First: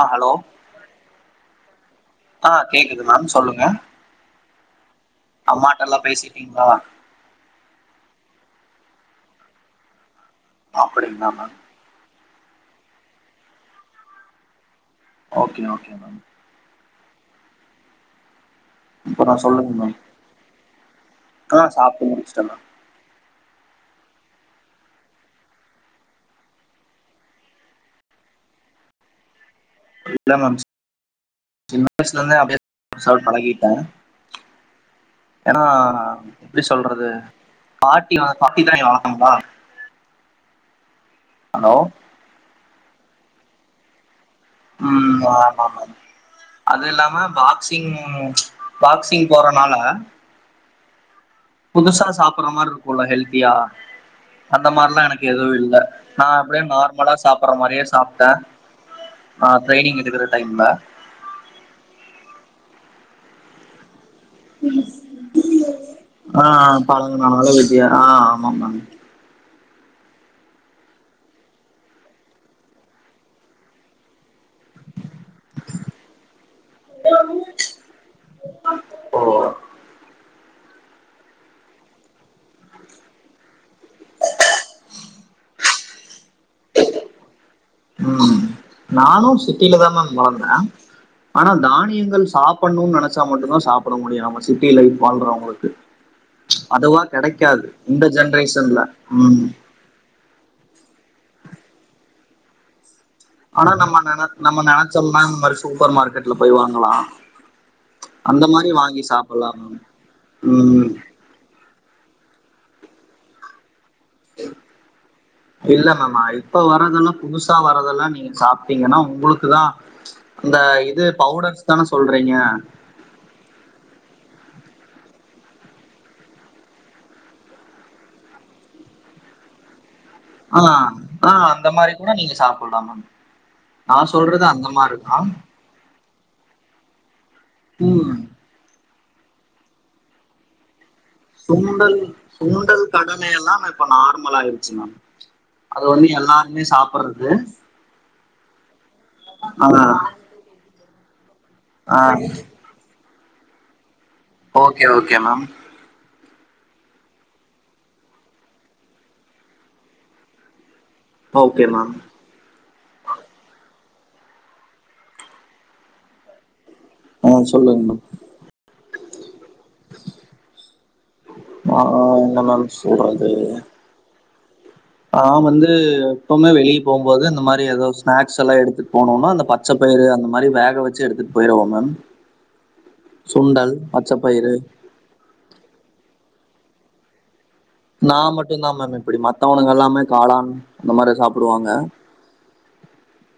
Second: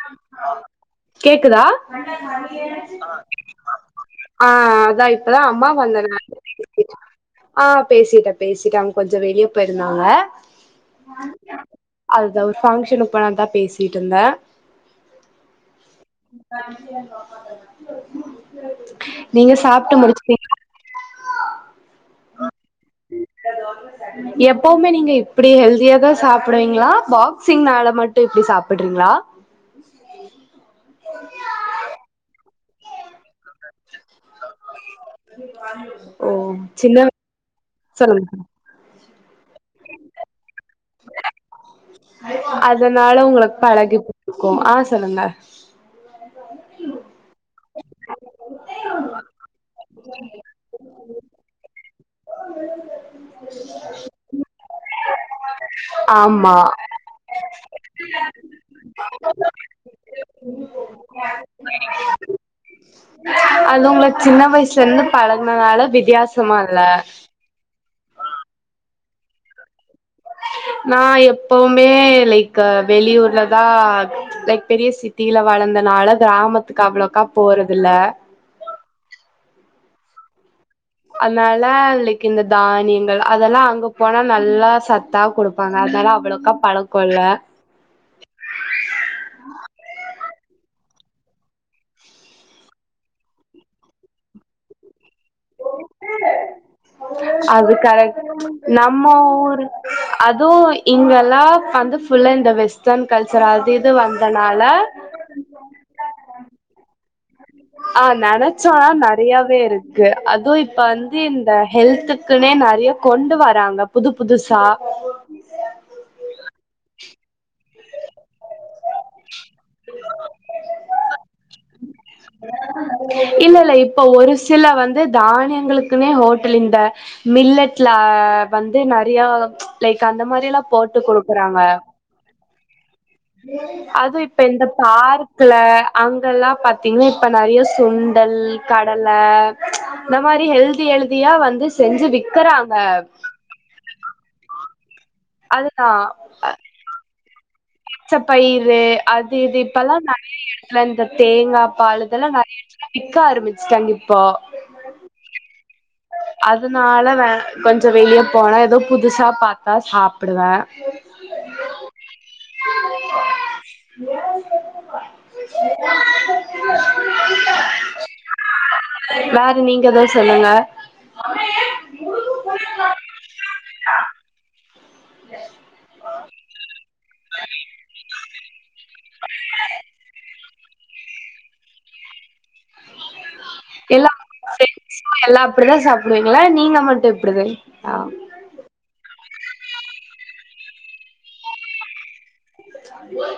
ஆ hello கேக்குதா ஆ கேக்குது மேம் சொல்லுங்க ஆ அதா இப்பதா அம்மா அம்மாட்டல்லா வந்திருந்தாங்க பேசிட்டீங்களா வீட்டுக்கு ஆ பேசிட்டே பேசிட்ட அவுங் கொஞ்ச வெளிய போயிருந்தாங்க அப்படிங்ள மா அதுதா ஒரு ஃபங்க்ஷனுக் போலான்தா பேசிட்ருந்த ஓகே ஓகே மேம் அப்புறோ [inaudible] நீங்க சொல்லுங்க மேம் சாப்ட்டு முடிச்சிட்டிங் ஆ சாப்ட்டு முடிச்சுட்டே மேம் எப்பவுமே நீங்க இப்புடி ஹெல்தியா தா சாப்புடுவீங்ளா பாக்சிங்னால மட்டு இப்டி சாப் விட்ரிங்ளா இல்ல மேம் சின்ன வய்ஸ்லேந்தே அப்டே சாப்ட் பழகி ஏன்னா ஓ எப்டி சின்ன சொல்றது பாட்டி சொல்லுங்க வளப்பாங் [inaudible] ஹலோ அதனால உங்களுக் பழகிபு ம் ஆமாமா அது இல்லாம பாக்சிங் பாக்சிங் போறனால [inaudible] புதுசா சாப்புற்ற மார் இருக்குல்ல ஹெல்த்தியா அந்த மார்லா எனக்கு எதுவு இல்ல நா ஆமா அப்புடே நார்மலா சாப்புற்ற மாரியே சாப்ட்ட அ ட்ரைனிங் எடுக்குற டைம்ல அது உங்ளக் சின்ன வய்சுலேந்து பழகுனனால வித்யாசமா இல்ல ம் அதனால வித்தியா ஆ ஆமா மேம் நா எப்பவுமே லைக் வெளியூர்ல தா லைக் பெரிய சிட்டில வளர்ந்தனால கிராமத்துக்கு அவுளோக்கா போறதுல்ல ஓ அத்னால லைக் இந்த தானியங்கள் அதல்லா அங்க போனா நல்லா சத்தா குடுப்ப ப்பாங்க அதால அவ்வுளோக்கா பழக்கோல்ல ம் நானு சிட்டில தா மேம்‌ வளந்த ஆனா தானியங்கள் சாப்பட்ணு நெனச்சா மட்டுந்தா சாப்பட முடியு நம்ம சிட்டி லைப் வாழ்றவ் அதுவா கெடக்காது அது இந்த கரெக்ட் ஜென்ரேஷன்ல நம்ம ம் ஊரு அதுவு இங்கல்லா வந்து full and the western culture அது இது வந்தனால ஒ மேம் [unintelligible] சூப்பர் மார்க்கட்ல போய் வாங்களலா அ நனச்சோன்னா சாப்பட்லா நறையாவே மேம் இருக்கு அதுவு இப்ப ம் வந் து இந்த ஹெல்த்துக்குனே நறிய கொண்டு வராங்க புது புதுசா இல்ல மேம் அ இப்ப வரதெல்லா புதுசா வரதெல்லா நீங்க சாப் டிங்கன்னா உங்குளுக்குதா அந்த இது பவுடர்ஸ் தான சொல்றே இல்ல இல்ல இப்ப ஒரு சில வந்து தானியங்களுக்குனே ஹோட்டல் இந்த மில்லட்ல வந்து நறியா லைக் அந்த மாரி ஆ எல்லா போட்டு ஆ குடுக்குறாங்க அந்த மாரி கூட நீங்க சாப்புட்லாமா அதுவு இப்ப இந்த பார்க்குல அங்கல்லா பாத்தீங்னா இப்ப நறிய ம் சுண்டல் கடல இந்த மாரி ஹெல்தி ஹெல்தியா வந்து செஞ்சு விக்கறாங்க லே எல்லா இப்ப நார்மல் ஆயிருச்சு மேம் அது அதுதா வந்து எல்லாருமே சாப்புற்றது ச பயிறு அது இது இப்பல்லா நறைய எடத்துல இந்த தேங்காய் ஆ பால் இதெல்லா நறைய எடத்துக் விக்க ஆரம்மிச்ட்டாங்க இப்போ ஓகே ஓகே மேம் அதனால வே கொஞ்சோ வெளியே போனா ஏதோ புதுசா பாத்தா சாப்பிடுவே ஓகே மேம் [unintelligible] ஆ சொல்லுங்க மேம் வேற நீங்க ஏதாவது சொல்லுங்க நா என்ன மேம் சொல்றது நா வந்து எப்பவுமே வெளியே போம்போது இந்த மாரி ஏதோ ஸ்நாக்ஸ் எல்லா எடுத்துட் போனோன்னா அந்த பச்சைப்பயிறு அந்த மாதிரி வேக வச்சு எடுத்துட்டு போயிருவோ மேம் சுண்டல் எல்லா பச்சப்பயிறு எல்லா அப்டிதா சாப்டுவீங்களா நீங்க மட்டு இப்டிதா ஆ நா மட்டு தா மேம் இப்டி மத்தவனுங்க எல்லாமே காளான் அந்த மாரி சாப்பிடுவாங்க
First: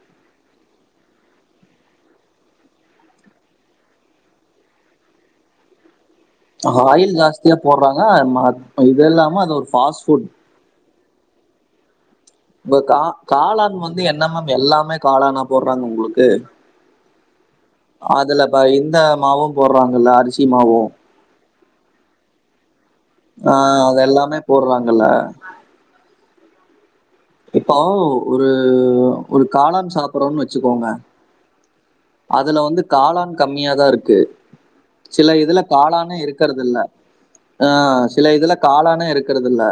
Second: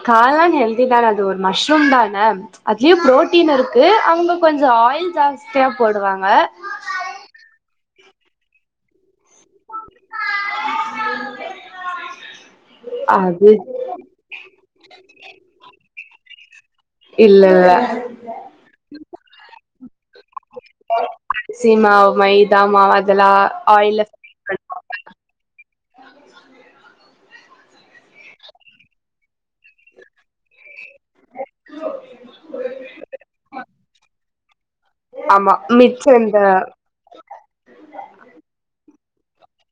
காளான் ஹெல்தி தானே அது ஒரு மஷ்ரூம் தானே அதுலயு ப்ரோட்டீன் இருக்கு அவங்க கொஞ்சோ ஆயில் ஜாஸ்தியா போடுவாங்க ஆயில் ஜாஸ்தியா போட்றாங்க ஆ இது இல்லாம அது ஒரு ஃபாஸ்ட் ஃபுட் [inaudible] இப்ப கா அது காளான் வந்து என்ன மேம் எல்லாமே காளானா போட்றாங்க உங்களுக்கு இல்ல இல்ல அதுல வ இந்த மாவு போட்றாங்கல்ல அரிசி மாவு அரிசி மாவு மைதா மாவ் அதெல்லா ஆயில்ல போட்றாங்கள [inaudible] இப்போ ஒரு ஒரு காளான் சாப்பட்றோன்னு வச்சுக்கோங்க அதுல வந்து காளான் கம்மியாதா இருக்கு சில ஆமா இதுல மிச்ச காளானே இந்த இருக்கறது இல்ல அ சில இதுல காளானே இருக்கறது இல்ல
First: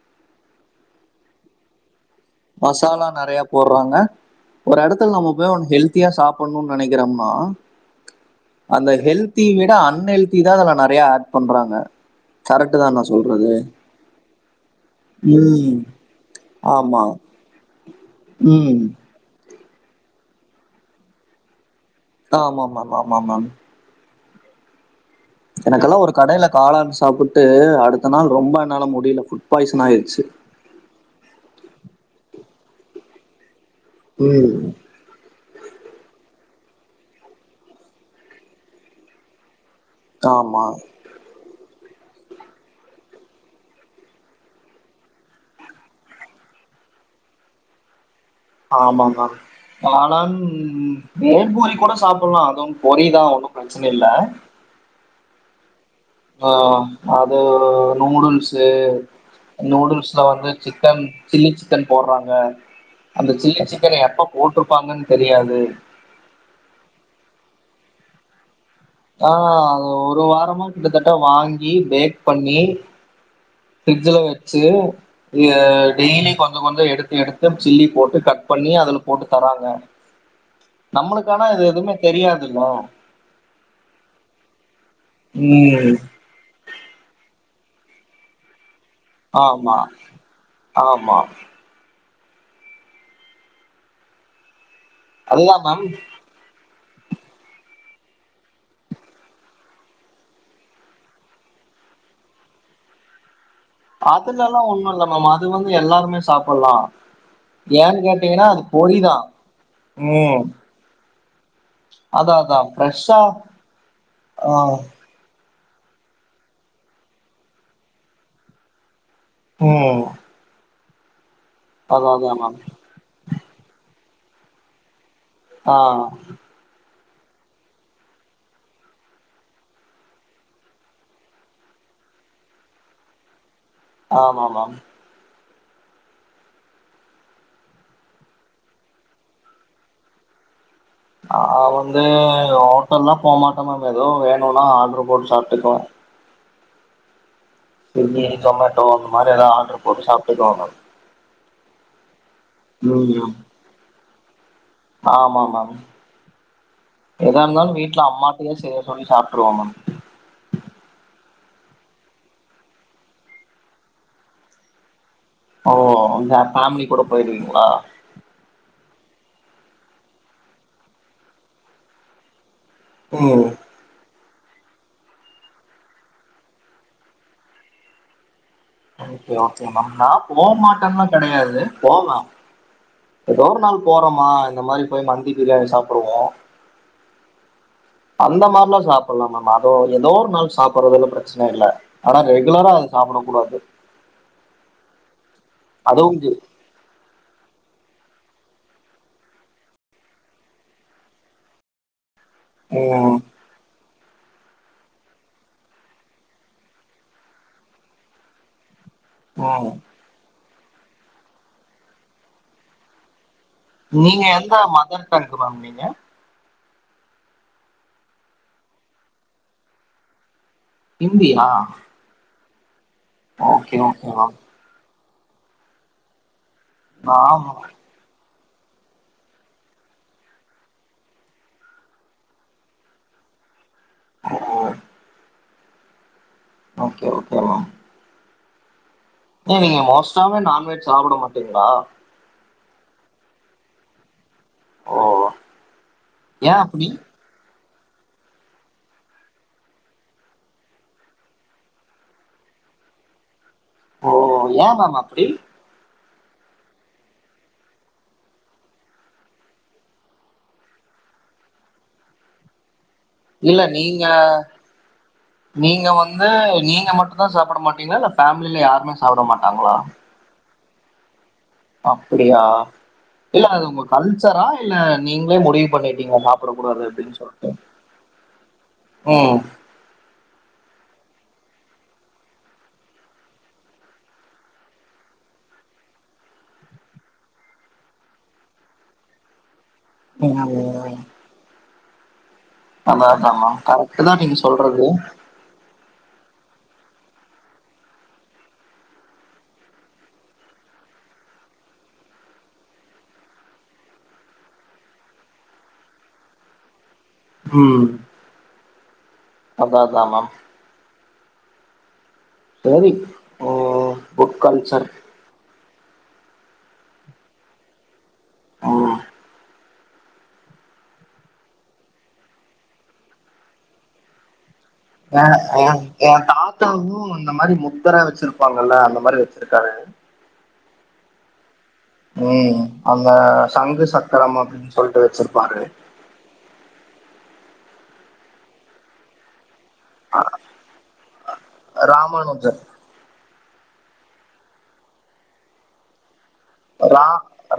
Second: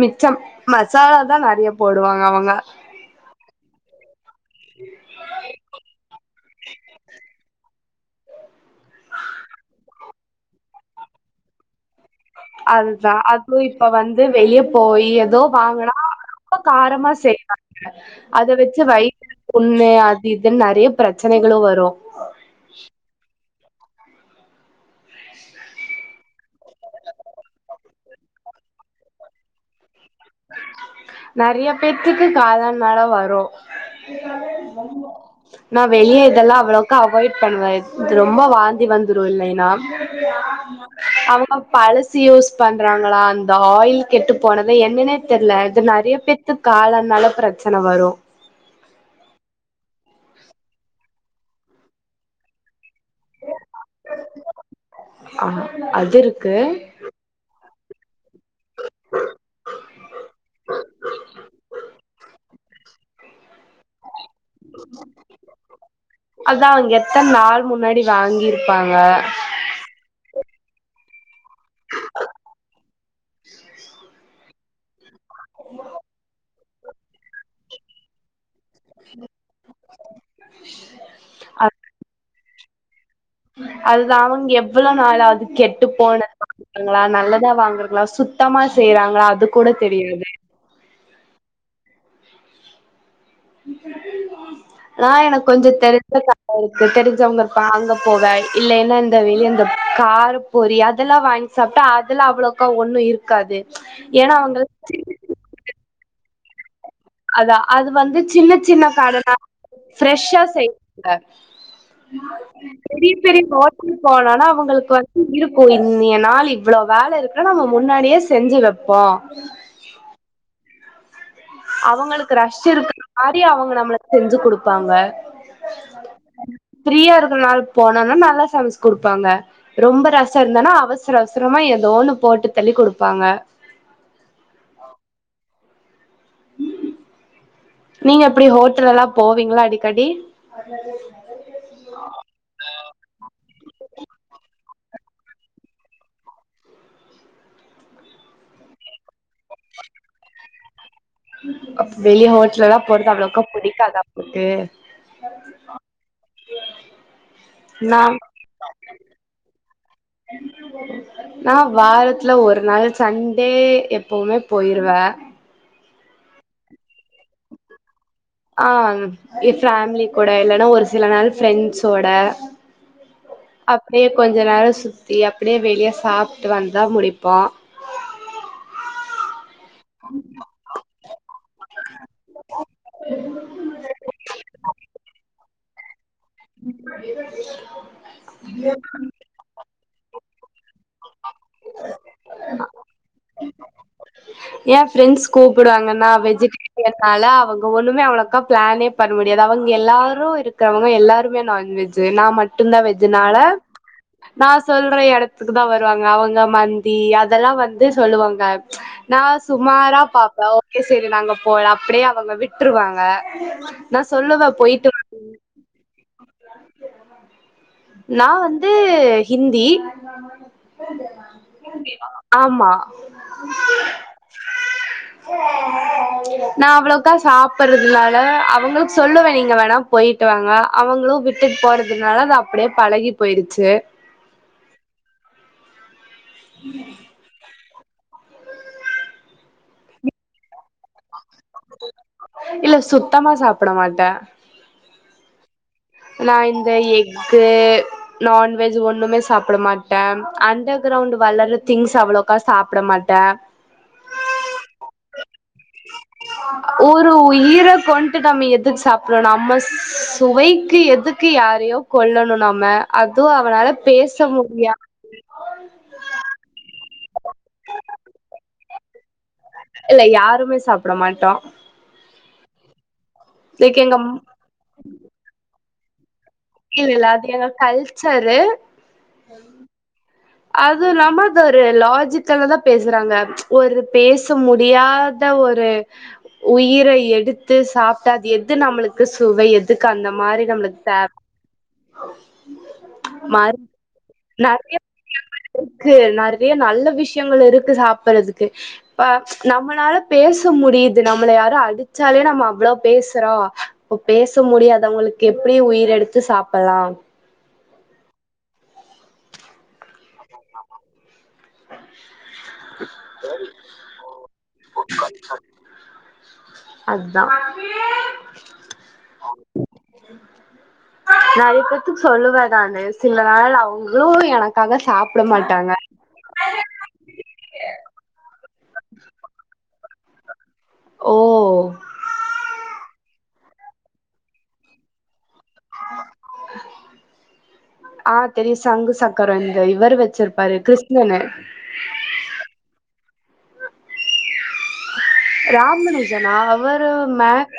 மிச்சம் மசாலா தா நெறையா போடுவாங்க அவங்க மசாலா நெறையா போட்றாங்க ஒரு எடத்துல நம்ம போய் ஹெல்த்தியா சாப்பிடணும்னு நெனைக்கிறோம்னா அந்த ஹெல்தி விட அன்ஹெல்தி தா அதுல நெறையா ஆட் பண்றாங்க கரெக்ட் தான் நான் அதுதா சொல்றது அதுவு இப்ப வந்து வெளிய போய் ஏதோ ம் வாங்குனா ரொம்ப ஆமா காரமா செய் அத வச்சு ம் வைய்த்து புண்ணு அது இதுன்னு நெறைய பிரச்சனைகளு வரு ஆ ஆமா ஆமா ஆமா ஆமா ஆமா மேம் எனக்கெல்லா ஒரு கடையில காளான் சாப்பிட்டு அடுத்த நாள் ரொம்ப என்னால முடியல ஃபுட் பாய்சன் ஆயிடுச்சு நெறைய பேத்துக்கு காளான்னாளா வரு [inaudible] ம் நா வெளியே இதெல்லா அவ்வளவுக்கு அவாய்ட் பண்ணுவே இது ரொம்ப வாந்தி வந்துரு இல்லைனா ஆமா அவங்க பழசு யூஸ் பண்றாங்களா அந்த ஆயில் கெட்டு போனத என்னனே தெரியல இது நெறைய பேத்து க்கு காளான்னால ப்ரச்சனை வரு ஆமாங்க மேம் காளான் மேல்ப்பூரி கூட சாப்பிடலா அதுன்ன பொறிதா ஒன்னு ப்ரச்சன இல்ல ஆ அது ஆ இருக்கு அது நூடுல்ஸ்ஸு நூடுல்ஸ்ல வந்து சிக்கன் சில்லி சிக்கன் போட்றாங்க அந்த சில்லி சிக்கன் எப்ப போட்ருப்பாங்கன்னு தெரியாது அதா அவங்க எத்தன் நாள் முன்னாடி வாங்கிரு அ ஒரு வாரமா கிட்டத்தட்ட வாங்கி பேக் பண்ணி பிரிஜ்ல வச்சு டெய்லி கொஞ்ச கொஞ்ச எடுத்து எடுத்து சில்லி போட்டு கட் பண்ணி அதுல போட்டு தராங்க நம்மளுக்கானா இது எதுமே தெரியாதுல அதுதா அவங்க எவ்வள நாளாது கெட்டு ம் போன ங்களா நல்லதா வாங்குறாங்களா சுத்தமா செய்றாங் ஆமா ஆமா நா எனக்கு அதுதான் கொஞ்ச மேம் தெரிஞ்ச இருக்கு தெரிஞ்சவங்க இருப்பா அங்க போவே இல்லன்னா இந்த வெளிய அந்த காருப் பொரி அதெல்லா வாங்கி சாப்ட்டா அதெல்லா அவ்ளக்கா ஒண்ணு இருக்காது ஏனா அதுல எல்லாம் ஒண்ணும் இல்ல அவங்களுக் மேம் அது வந்து எல்லாருமே சாப்பில்லா அதா அது வந்து சின்ன சின்ன கடலா ஃப்ரெஷ்ஷா ம் செய்வாங்க அதான் அதான் பெரிய ஃப்ரெஷ்ஷா பெரிய ஓட்டல் போலனா அவங்களுக்கு வந் இருக்கு இந் நாள் இவ்வள வேல இருக்குனா நம்ம முன்னாடியே செஞ்சு வெப்போ ம் அதான் அவங்களுக்கு அதான் மேம் ரஷ் இருக்கிற மாரி அவங்க நம்மளுக் செஞ்சு குடுப்பாங்க அ ஃபிரீயா இருக்கற நாள் போனாதா நல்லா சமச்சு குடுப்பாங்க ரொம்ப ரஷ்ஷா இருந்தனா அவசர அவசரமா எதோ ஒன்னு போட்டு தள்ளி குடுப்பாங்க ஆமா ஆமாம் நீங்க எப்படி ஹோட்டல் எல்லா போவீங்களா அடிக்கடி அதது என்ன நா வந்து ஹோட்டல்லா போமாட்ட மேம் ஏதோ வேணுனா ஆர்டர் போட்டு சாப்ட்டுக்குவ ஸ்விகி சொமேட்டோ அந்த மாரி எதா ஆர்டரு போட்டு சாப்ட்டுக்குவ மேம் அப்ப வெளிய ஹோட்டல் எல்லா போறது ம் அவ்ளவுக்கா புடிக்காதா போட்டு ஆமா மேம் எதா இருந்தாலு வீட்ல நா அம்மாட்டையே செய்ய சொல்லி சாப்ட்ருவ மேம் [unintelligible] நா வாரத்துல ஒரு நாள் சண்டே எப்பவுமே போயிருவ ஓ அங்க ஃபேமிலி கூட போயிருவீங்களா அ ஃபேமிலி கூட இல்லன்னா ஒரு சில நாள் ஃப்ரெண்ட்ஸோட ம் அப்டியே கொஞ்ச நேரோ சுத்தி அப்டியே வெளியே சாப்ட்டு வந்தா முடிப்போ ஓகே ஓகே மேம் நா போ மாட்டனா கெடையாது போவ ஏதோ ஒரு நாள் போறோமா இந்த மாரி போய் மந்தி பிரியாணி சாப்டுவோ அந்த மாரிலா ம் சாப்பட்லா மேம் அதோ ஏதோ ஒரு நாள் சாப்பிறதுல பிரச்சன இல்ல ஆனா ரெகுலரா அது சாப்பிட கூடாது ஏ ஃப்ரெண்ட்ஸ் கூப்பிடுவாங்க நா அதுவு வெஜிடேரி அதனால அவங்க ஒண்ணுமே அவளுக்கா பிளானே பண்ண முடியாது அவங்க எல்லாரு இருக்கிறவங்க எல்லாருமே நான்வெஜ் ஜ் நா மட்டுதா ம் வெஜினால நா சொல்ற எடத்துக்கு தா வருவாங்க அவங்க மந்தி அதெல்லா வந்து சொல்லுவாங்க நா ம் சுமாரா பாப்ப ஓகே சரி நாங்க போல அப்டியே அவங்க விட்ருவாங்க நா சொல்லுவ போயிட்டு வா தங்கு மாம் நீங்க நா வந்து ஹிந்தி ஹந்தியா ஆமா ஓகே ஓகே வா நா அவ்ளோக்கா சாப்பர்றதில்ல அதலால அவுங்களுக் சொல்லுவே நீங்க வேணாப் போயிட்டு வாங்க அவங்ளு விட்டுட் போறதுனாலதாப் ப்டியேப் பழகிப் போயிடுச்சு ம்ம் ஓகே ஓகே மா ஏ நீங்க மோஸ்ட்டாவே நான்வெஜ் சாப்ட மாட்டீங்ளா இல்ல சுத்தமா சாப்ட மாட்டே ஓ நா ஏ இந்த அப்டி எஃகு நான்வெஜ் ஒன்னுமே சாப்ட மாட்டே அண்டர் கிரவுண்ட் வளர்ற திங்ஸ் அவ்ளோக்கா சாப்ட மாட்டே ஓ ஏ மேம் அப்டி [unintelligible] ஒரு உயிரக் கொன்ட்டு டம் எதுக் சாப்றோ நம்ம சுவைக்கு எதுக் கு யாரையோ கொல்லணு நம்ம அதுவு இல்ல அவனாலப் நீங்க பேச முடியா நீங்க வந்து நீங்க மட்டுந்தா சாப்பட மாட்டீங்ளா இல்ல ஃபேம்லில யாருமே சாப்ட மாட்டாங்ளா இல்ல யாருமே சாப்ட மாட்டோ அப்பிடியா இல்ல அது லைக் உங்க எங்க கல்ச்சரா இல்ல நீங்ளே முடிவு பண்ணிட்டீங்க சாப் இல்லல்ல அது எங்க கல்ச்சரு ம் அது இல்லாம அத ஒரு லாஜிக்கல்லதாம் பேசறாங்க ஒரு பேச முடியாத ஒரு உயிரை எடுத்து சாப்ட்ட அது எது நம்ளுக்கு சுவை எதுக்கு அந்த மாரி நம்ளுக் ம் தேவ் அதா அதா மாரி மேம் கரெக்ட்டுதா நீங்க சொல்றது ருக்கு நெறைய நல்ல விஷ்யங்கள் இருக்கு சாப்பறதுக்கு பா நம்மனாலப் பேச முடியிது நம்மள யாரு அடிச்சாலே நம்ம அவ்ளோ பேசறோ இப்ப பேச முடியாதவங்களுக்கு எப்டி உயிரெடுத்து சாப்பல்லா ம் அதா அதா மேம் ஆமா சேரி ம் குட் கல்ச்சர் அதா ம் நெறையப் பேத்துக் சொல்லுவே நானு சில நாள் அவுங்ளு எனக் அ அ என் தாத்தாவு இந்த மாரி முத்தர வெச்சிருப்பாங்கல்ல அந்த மாரி வெச்சிருக்காரு ஓ ம் அந்த சங்கு சக்கரம் அப்டின் சொல்ட்டு வெச்சிருப்பாரு ஆ தெரியு சங்கு சக் கரோ இந்த இவரு வெச்சிருப்பாரு கிருஷ்ணனு ராமானுஜர் ராம்மனுஜனா அவு ரா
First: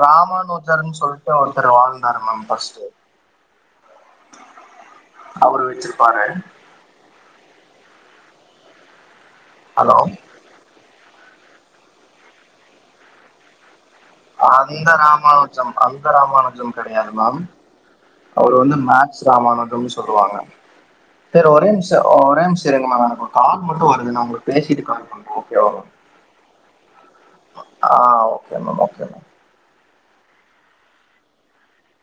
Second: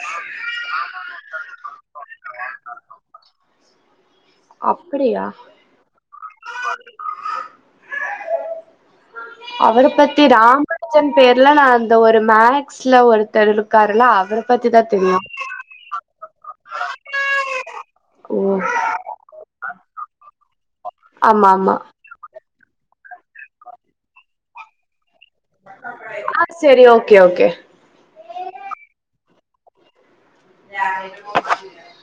ராமானுஜர்ன் சொல்ட்டு ஒருத்தரு வாழ்ந்தாரு மேம் ஃபர்ஸ்ட்டு அப்படியா அவுரு வெச்சிருப்பாரு அவரப் ஹலோ பத்தி ராம ஜன் பேர்லா நா அந்த ஒரு மேக்ஸ்ல ஒருத்தர் இருக்காருலாவ் அந்த ராமானுஜம் அந்த ராமானுஜம் கெடையாது மேம் அவுரு ஓ வந்து மேக் ராமானுஜம்னு சொல்லுவாங்க சேரி ஆமா ஒரு ஆமா நிமிஷ ஒரே நிமிஷ இருங்க மேம் எனக்கு ஒரு கால் மட்டு வருது நா உங்களுக்கு பேசிட்டு கால் பண்றே ஓகே வா ஆ சேரி ஓகே ஓகே ஆ ஓகே மேம் ஓகே மேம் [inaudible]